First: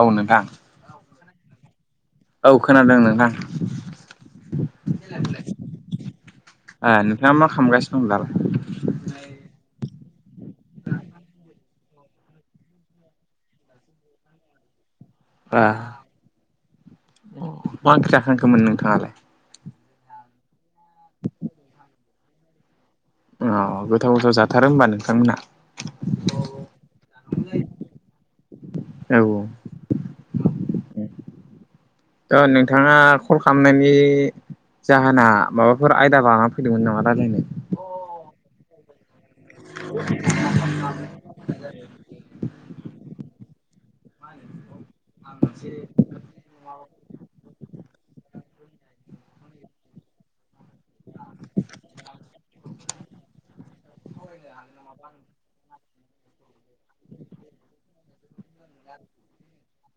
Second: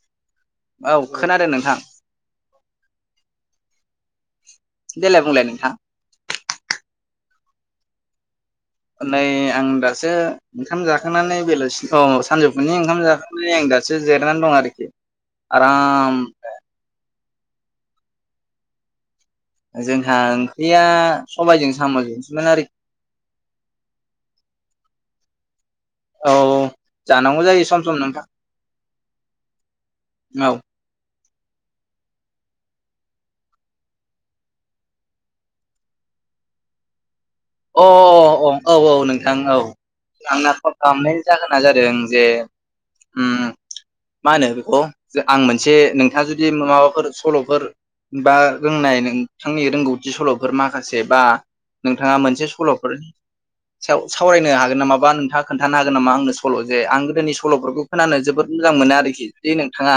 औ नोंथां औ खोनादों नोंथां। औ खोनादों नोंथां। देलात बुंलाय नोंथां ए नोंथाङा मा खालामगासिनो दं दालाय? नै आं दासो ओंखाम जाखांनै बेलासि औ सानजौफुनि ओंखाम जाखांनै आं दासो जिरनानै दं आरोखि। आराम अ मा खि जाखांखोमोन नोंथाङालाय? जोंहा ओंख्रिया सबायाइजों साम' जोंसोमोन आरो खि अ गोथाव गोथाव जाथारो होमबा नोंथांमोनहा। औ जानांगौ जायो सम सम नोंथां। औ औ ओ नोंथाङा कल खालामनायनि जाहोना माबाफोर आयदा लानानै फैदोंमोन नामा रायज्लायनो अ अ औ औ नोंथां औ आंना फल खालामनायानो जागोन जादों जे मा ओम होनो बेखौ आं मोनसे नोंथांङा जुदि माबाफोर सल'फोर बा रोंनाय नोंथांनि रोंगौथि सल'फोर माखासे बा नोंथाङा मोन मोनसे सल'फोर सावरायनो हागोन नामाबा नोंथांङा? खोन्थानो हागोन नामा आंनो सल' जे आं गोदोनि सल'फोरखौ खोनानो जोबोद मोजां मोनो आरोखि जे नोंथाङा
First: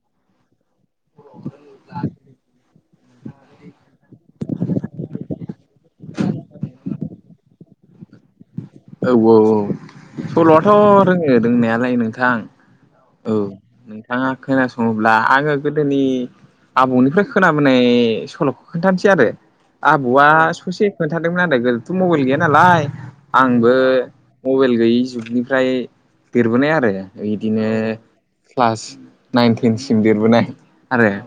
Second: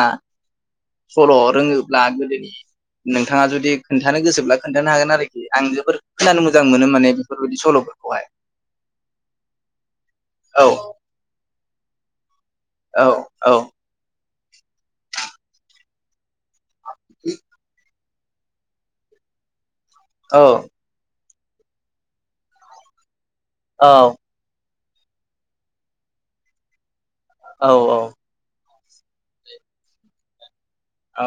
सल' रोङोब्ला गोदै नोंथाङा जुदि खोन्थानो गोसोब्ला खोन्थानो हागोन आरोखि आं जोबोर खोनानो मोजां मोनो माने। बेफोरबायदि सल'फोरखौहाय। औ औ औ औ सल'आथ' रोङो रोंनायालाय नोंथां। औ औ नोंथाङा खोनासङोब्ला आंङो गोदोनि आबौनिफ्राय खोनाबोनाय सल'खौ खोन्थानोसै आरो आब'आ औ ससे खोन्थादोंमोन आदोथ' मबाइल गैया नालाय आंबो औ मबाइल गैयि जुगनिफ्राय देरबोनाय आरो औ बिदिनो क्लास नाइन टेनसिम देरबोनाय आरो औ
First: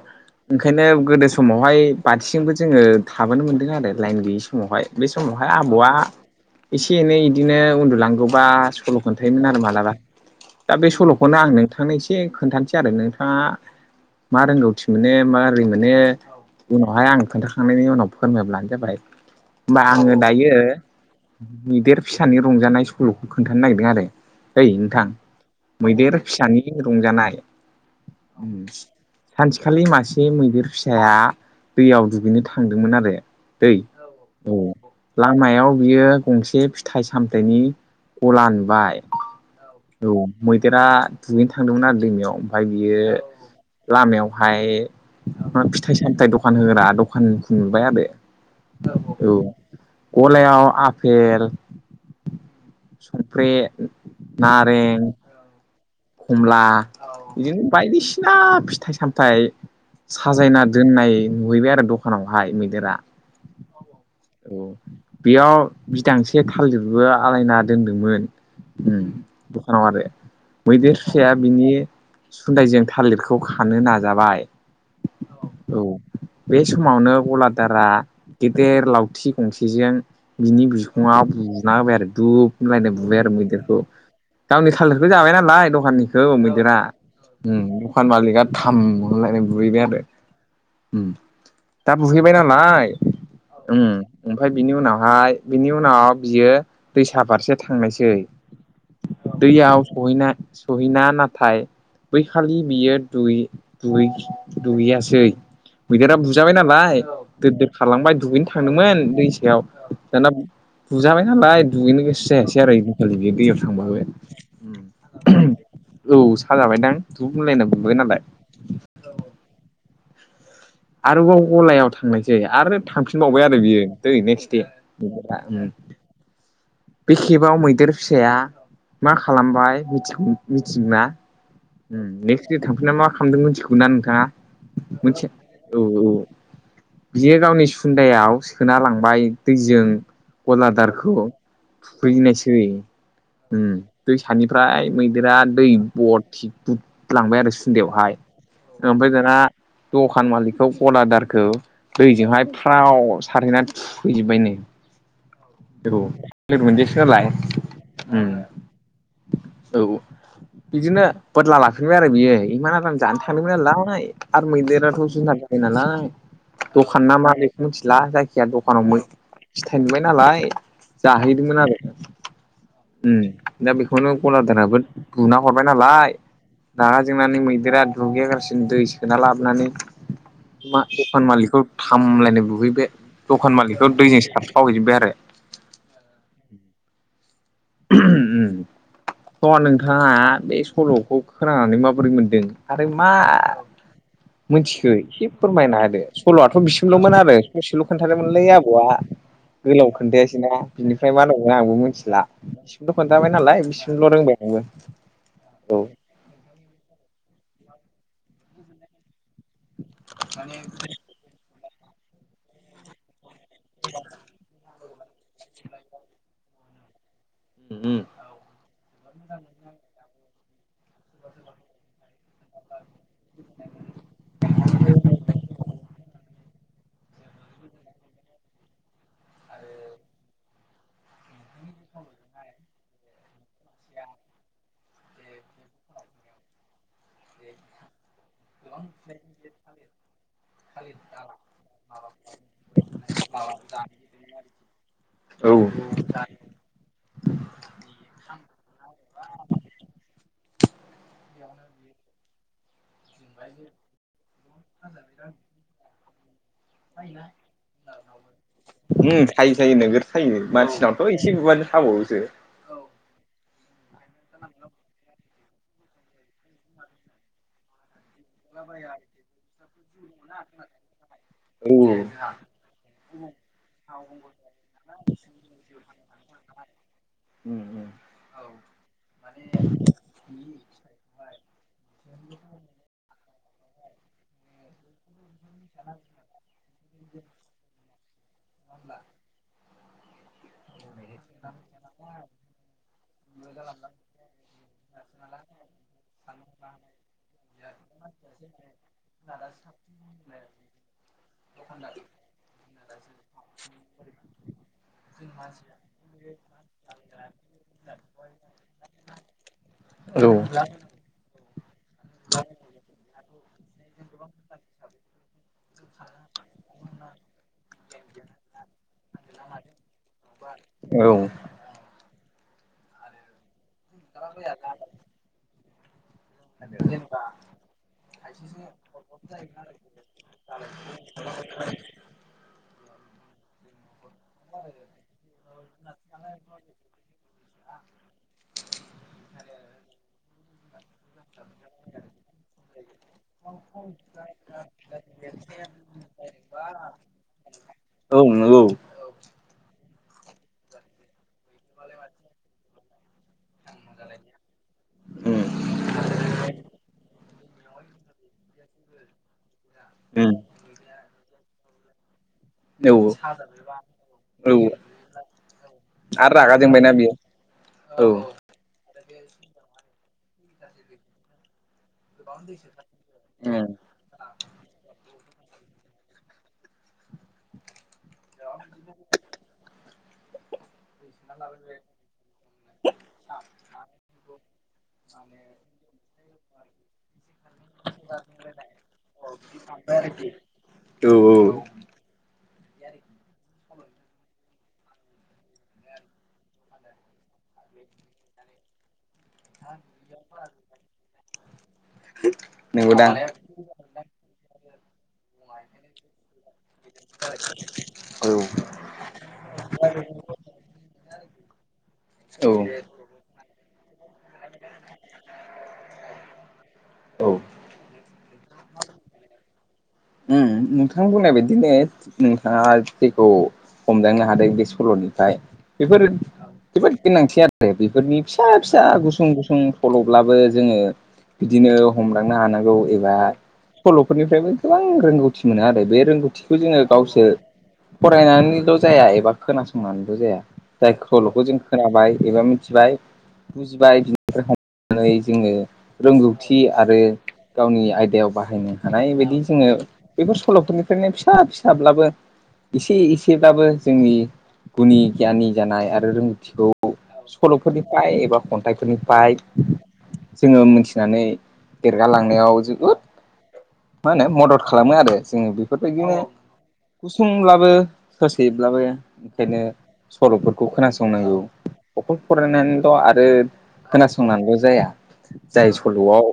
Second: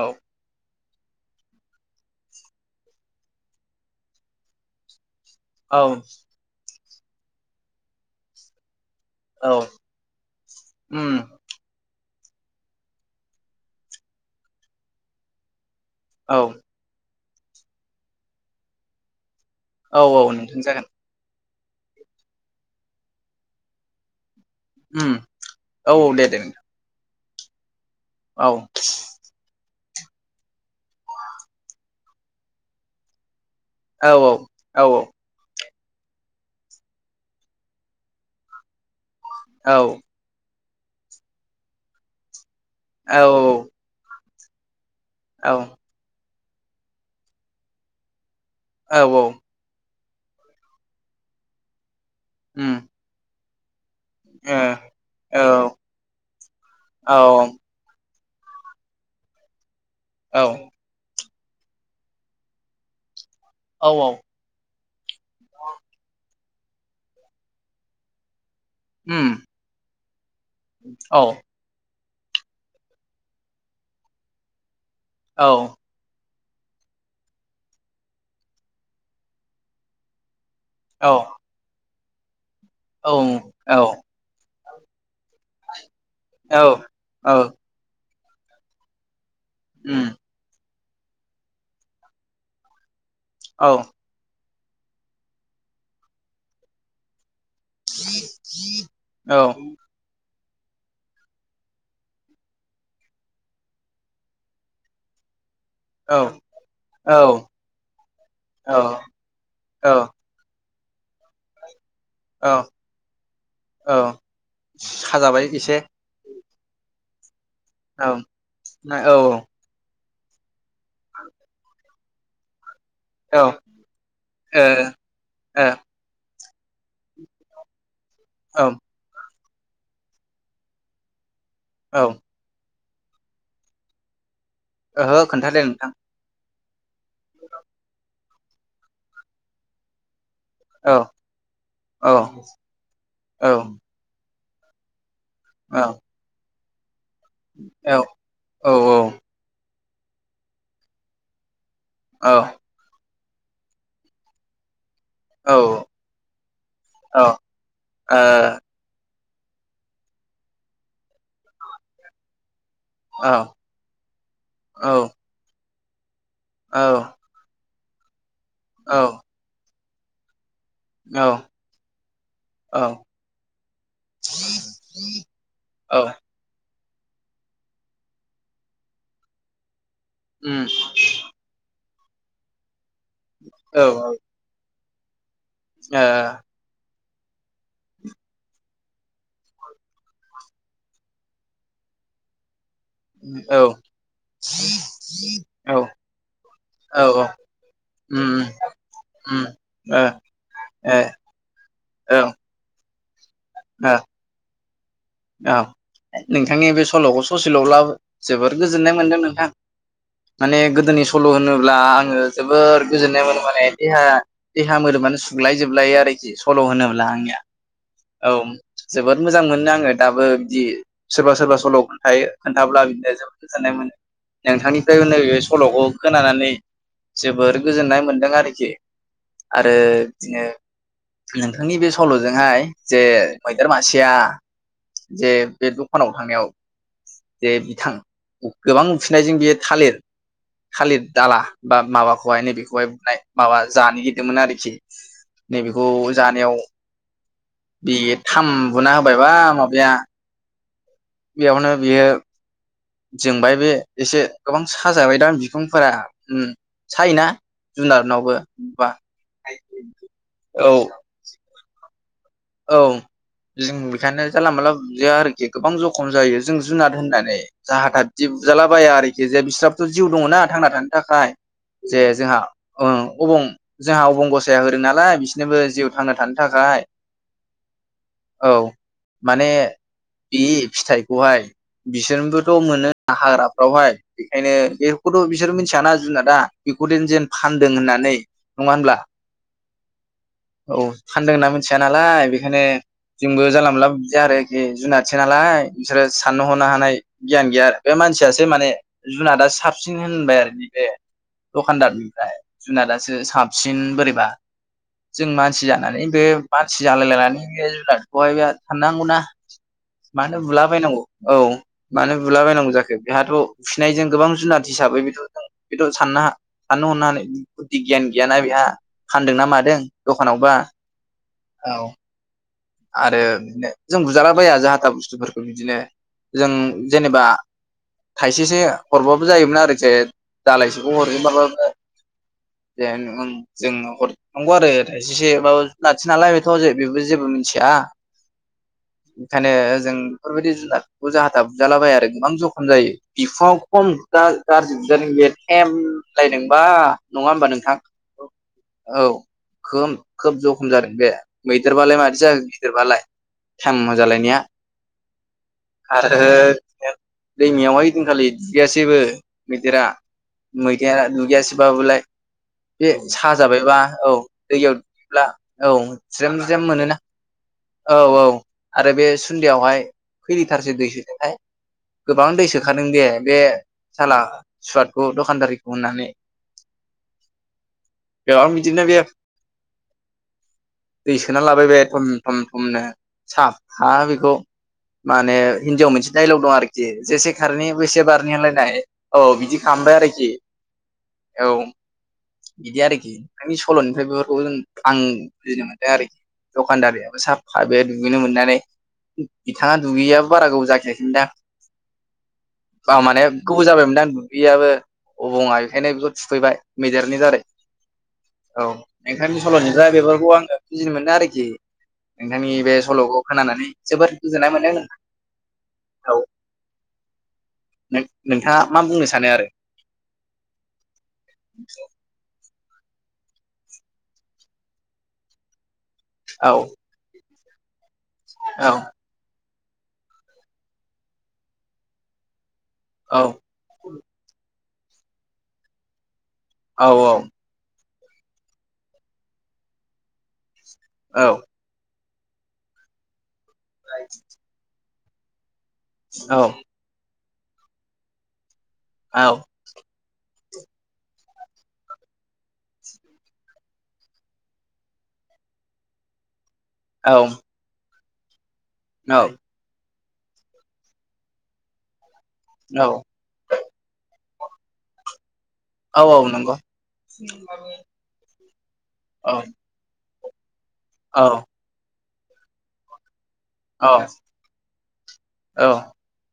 ओंखायनो गोदो समावहाय बाथिजोंबो जोंङो थाबोनो मोन्दों आरो लाइन गैयि समावहाय। बे समावहाय आबौ औ आ एसे एनै बिदिनो उन्दुलांगौबा सल' खोन्थायोमोन औ आरो मालाबा दा बे उम सल'खौनो आं नोंथांनो एसे खोन्थानोसै आरो नोंथाङा मा रोंगौथि मोनो मा रै मोनो औ उनावहाय आं खोन्थाखांनायनि उनाव फोरमायब्लानो जाबाय। होमबा औ आंङो औ दायो नोंथां जागोन मैदेर फिसानि रंजानाय सल'खौ खोन्थानो नागिरदों आरो ओइ नोंथां उम औ औ मैदेर दे दे फिसानि नोंथां रंजानाय औ सानसेखालि मासे मैदेर फिसाया दैयाव दुगैनो थांदोंमोन आरो दै औ लामायाव बियो गंसे फिथाइ सामथायनि गला नुबाय औ मैदेरा दुगैनो थांदोंमोन आरो दैमायाव ओमफ्राय बियो औ लामायावहाय औ फिथाइ सामथाय दखान होग्रा दखानखौ नुबाय आरो औ। गलायाव आपेल उम संख्रि नारें औ खमला औ बिदिनो बायदिसिना फिथाइ सामथाय साजायना औ दोननाय नुहैबाय आरो दखानावहाय मैदेरा। औ औ औ बेयाव बिदांसे थालिरबो आलायना दोनदोंमोन। उम दखानाव आरो। मैदेर फिसाया औ बिनि सुन्दायजों थालिरखौ खानो नाजाबाय। औ बे समावनो गलादारा गेदेर लावथि गंसेजों बिनि बि खुंआव बुना होबाय आरो दुब होनलायनाय बुबाय आरो औ औ मैदेरखौ गावनि थालिरखौ जाबाय नाल लाय दखाननिखौ औ मैदेरा औ उम दखान मालिकआ थाम होनलायनाय बुहैबाय आरो। उम उम दा बुहैबाय नालाय औ उम ओमफ्राय बिनि उनावहाय बिनि उनाव बियो दैसा फारसे थांनायसै औ दैयाव सहैना सहैना नाथाय बैखालि बियो दुगै-दुगै-दुगैयासै। औ मैदेरा बुजाबाय नालाय औ दोर दोर खारलांबाय दुगैनो थांदोंमोन दै सायाव दाना बुजाबाय नालाय दुगैनो गोसो औ जायासै आरो ओइदिनखालि बियो दैयाव थांबाबो। औ साजाबाय एसे। औ साजाबायदां दुब होनलायना औ ना औ आरोबाव गलायाव थांनायसै आरो ओ थांफिनबावबाय आरो बियो दै नेक्स्ट दे औ उम बे खेबाव मैदेर फिसाया औ मा खालामबाय मिथिगौना? नेक्स्ट दे थांफिनना मा खालामदों मिथिगौ ना नोंथाङा? ओहो मोनथिया खोन्थादों औ नोंथां औ बियो गावनि सुन्दायाव सोना लांबाय दैजों औ गलादारखौ। औ थुखैहैनायसै औ दैसानिफ्राय मैदेरा दै औ बरथि बुं लांबाय आरो औ सुन्दायावहाय ओ ओमफ्राय दाना दखान मालिकखौ गलादारखौ औ दैजोंहाय फ्राव सारहैनानै थुखैजोबबायनो औ। बुनदिसो औ उम नालाय उम औ बिदिनो बदला लाफिनबाय आरो बियो इमान आराम जानो थांदोंमोन नालाय आरो मैदेराथ' जुनार जायो नालाय दखान ना मा बे मिथिला जायखिया दखानाव फिथायाइ नुबाय नालाय औ जाहैदोंमोन आरो। औ उम दा बेखौनो गलादाराबो बुना हरबाय नालाय। रागा जोंनानै मैदेरा दुगैया लासिनो दै सोना लाबोनानै मा दखान मालिकखौ थाम होनलायनाय बुहैबाय दखान मालिखौ दैजों सार फ्राव हैजोबबाय आरो। ओ [inaudible] उम स नोंथाङा बे सल'खौ खोनानानै माबोरै मोनदों? आरो मा ओ मिथिखो एसे औ फोरमायना होदो सल'आथ' औ बिसिमल'मोन औ आरो ससेल' उम खोन्थादोमोनलै आबौआ। उम गोलाव ओ खोन्थायासैना ओ बिनिफ्राय मा होननांगौ आंबो मिथिला औ बिसिमल' खोनथाबाय नालाय ओ बिसिमल' रोंबाय आंबो। औ नोंथांनि बे सल'खौ ससेल'ब्लाबो जोबोर गोजोननाय मोनदों नोंथां। माने गोदोनि सल' होनोब्ला आङो जोबोद गोजोननाय मोनो। माने देहा देहा मोदोमानो सुग्लाय जोबलायो आरोखि सल' होनोब्ला आंनिया। ओम। औ जोबोद मोजां मोनोना आङो दाबो बिदि सोरबा सोरबा सल' खोन्थायो खोन्थाब्ला बिदिनो जोबोद गोजोननाय मोनो। नोंथांनिफ्रायबो नैबे सल'खौ खोनानानै जोबोर गोजोननाय मोनदों आरोखि। आरो बिदिनो नोंथांनि बे सल'जोंहाय जे मैदेर मासेया जे बे दखानाव थांनायाव जे बिथां गोबां उखैनायजों बियो थालिर थालिर दाला बा माबाखौहाय नै बेखौहाय बुनाय माबा जानो गिरदोंमोन आरोखि औ नै बेखौ जानायाव उम बेयो थाम बुना होबायबा माबाया बेयावनो बियो जोंबाय बे एसे गोबां साजाबाय दां बिखुंफोरा ओम बा ओम थायो थायो नोगोर थायो औ मानसिनावथ' खिबोबानो खावो बिसोरो औ। जों बेखायनो जानला माला बुजाया आरोखि गोबां जखम जायो जों जुनार होननानै जाहाथा बिदि बुजालाबाया आरोखि जे बिस्राबोथ' जिउ दङ ना थांना थानो थाखाय। औ जे जोंहा ओ अबं जोंहा अबं गस गसाया होदों नालाय बिसोरनोबो जिउ थांना थानो थाखाय ओम ओम। औ माने बे फिथाइखौहाय बिसोरनोबोथ' मोनो हाग्राफ्रावहाय बेखायनो बेखौथ' बिसोर मि मिथिया ना जुनादा बेखौ जेन फानदों होननानै नङा होनब्ला? औ फान्दों होनना मिथिया नालाय बेखायनो जोंबो जानला मोनला बुजाया आरोखि जुनादसो नालाय बिसोरो साननो हनो हानाय गियान गैया बे मानसियासो माने जुनादआ साबसिन होन [unintelligible] दखानदारनिफ्राय जुनादासो साबसिन बोरैबा जों मानसि जानानै बे मानसि जालायलायनानै बे जुनारखौहाय बे साननांगौना औ मानो बुलाबायनांगौ? औ मानो बुलाबायनांगौ जाखो बेहाथ' उखैनायजों गोबां जुनाद हिसाबै बेखौ जों बेथ' साननो साननो हनो हानाय बुद्धि गियान गैयाना बेहा फानदोंना मादों दखानावबा औ। औ आरो बिदिनो जों बुजालाबाया जाहाथा बुस्थुफोरखौ बिदिनो जों जेनेबा थाइसेसो हरबाबो जायोमोन आरोखि दालायसेखौ हरजोबाबो जे जों हरनांगौ आरो थायसेसे माब लासि नालाय बेथ' बेबो जेबो मोनथि या। ओंखायनो जों बेफोरबायदि जुनारखौ जाहाथा बुजालाबाया आरो गोबां जखम जायो। बिखुङाव खम गा-गाज्रि बुजादों बे थेम होनलायदोंबा नङा होमबा नोंथां? औ नंगौ। औ। खोब खोब जखम जादों बे मैदेरबालाय माददि जाखो गिदिरबालाय इम जालायनाया उम आरो [unintelligible] दैमायावहाय ओइदिन खालि दिगैयासैबो मैदेरा उम- मैदेर नुगैयाासै बाबलाय [unintelligible] बे औ साजाबायबा औ- दैयावब्ला औ- आरो ज्रेम रागा ज्रेम जोंबायना मोनोना बियो औ- औ- आरो बे सुन्दियावहाय खै लिटारसो दै सोदोहाय गोबां दै सोखादों दे बे उम औ साला सुवादखौ दखानदारिखौ अननानै बेयाव बिदिनो बे दै सोना लाबाय बे- उम- थुम थुमनो साफा बेखौ माने हिन्दीयाव मोनसे डाइलग दं आरोखि जेसे खारनि बेसे बारनि होनलायनाय औ- बिदि खालामबाय आरोखि औ- औ बिदि आरोखि नि सल'निफ्राय बेफोरखौ जों आं बुजिनो मोनदों आरोखि दखानदारियाबो साफा बे दुगैनो मोननानै बिथाङा दुगैयाबो बारा गोबाव जाखियाखै दां नंगौदां माने गोबाव जाबायमोनदां दुगैयि आबो अबङआ बेखायनो बेखौ थुखैबाय मैदेरनि दारै औ- ओंखायनोनि सल'निफ्राय्रा बेफोरखौ आङो फिजिनो मोनो आरोखि [inaudible] औ नोंथांनि बे सल'खौ खोनानानै जोबोद गोजोननाय मोनदों नोंथां औ- औ- नों- नोंथाङा मा बुंनो सानो आरो ओम- नोंथां बुंनाय बादिनो नोंथाङा जेखौ हमदांनो हादों बे सल'निफ्राय बेफोर औ- जोबोद गोनांथि आरो बेफोरनि फिसा औ फिसा गुसुं गुसुं सल'ब्लाबो जोङो बिदिनो हमलांनो हानांगौ एबा औ सल'फोरनिफ्रायबो गोबां रोंगौथि मोनो आरो बे रोंगौथिखौ जोङो औ गावसोर फरायनानैल' जाया एबा खोनासंनानैल' जाया जाय औ सल'खौ जों खोनाबाय एबा मिथिबाय बुजिबाय बिनिफ्राय हमनानै जोङो रोंगौथि आरो गावनि आयदायाव बाहायनो हानाय औ बायदि जोङो बेफोर सल'फोरनिफ्रायनो फिसा फिसाब्लाबो एसे एसेब्लाबो जोंनि गुनि गियाननि जानाय आरो रोंगौथिखौ औ सल'फोरनिफ्राय एबा खन्थाइफोरनिफ्राय जोङो मोनथिनानै देरगालांनायाव औ जोबोद मा होनो मदद खालामो आरो जोङो। औ बेफोरबायदिनो औ नंगौ गुसुंब्लाबो सोर सैब्लाबो औ ओंखायनो सल'फोरखौ खोनासंनांगौ औ अ [unintelligible] फोर फरायनायनानैल' आरो औ खोनासंनल' जाया औ जाय सल'आव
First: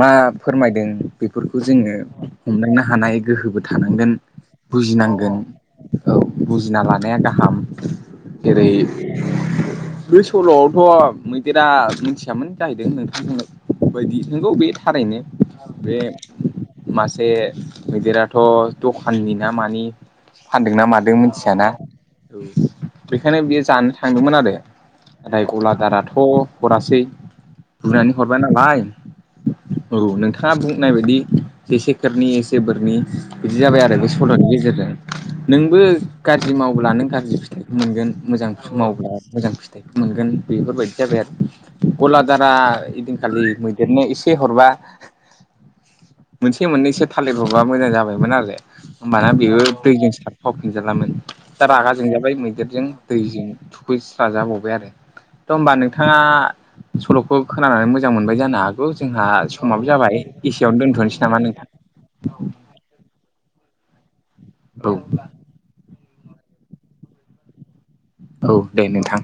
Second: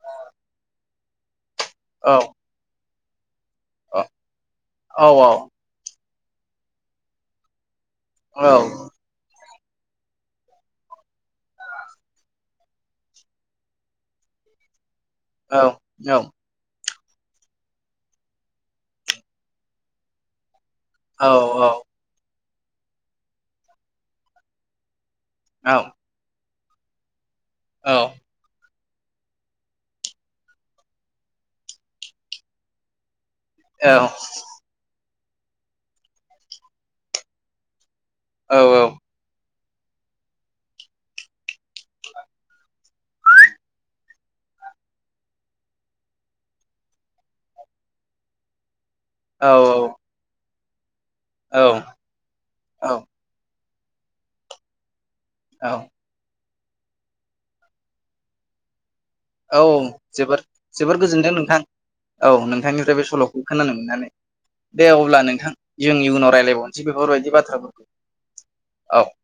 मा फोरमायदों बेफोरखौ जोङो औ हमदांनो हानाय गोहोबो थानांगोन औ बुजिनांगोन औ बुजिना लानाया गाहाम औ जेरै बे सल'आवथ' मैदेरा मिथियामोन जाहैदों नोंथांजोंनो बायदि नोंगौ बे थारैनो औ बे औ मासे मैदेराथ' दखाननि ना मानि फानदोंना मादों मिथियाना औ बेखायनो बेयो जानो थांदोंमोन आरो नाय औ गलादाराथ' हरासै बुनानै हरबाय नालाय औ नोंथाङा बुंनाय बायदि जेसेखरनि एसे बोरनि बिदि जाबाय आरो बे सल'नि गेजेरजों नोंबो गाज्रि मावब्ला नों गाज्रि फिथायखौ मोनगोन मोजां मावब्ला मोजां फिथाइ मोनगोन बेफोरबायदि जाबाय आरो गलादारा एदिनखालि मैदेरनो एसे हरबा मोनसे मोननैसो थालिरहरबा मोजां जाबायमोन आरो होमबाना बेबो दैजों सारफावफिनजालामोन औ दा रागा जोंजाबाय मैदेरजों दैजों थुखैस्रा जाबावबाय आरो थ औ होमबा नों थाङा सल'खौ खोनानानै मोजां मोनबाय जानो हागौ जोंहा औ समाबो जाबाय जोबोर एसेयावनो जोबोर दोन्थ'नोसै। गोजोनदों नोंथां औ नोंथांनिफ्राय बे सल'खौ खोनानो मोननानै दे औ अब्ला नोंथां। जोंनि इयनाव रायज्लायबावनोसै बेफोरबायदि बाथ्राफोरखौ औ दे नोंथां।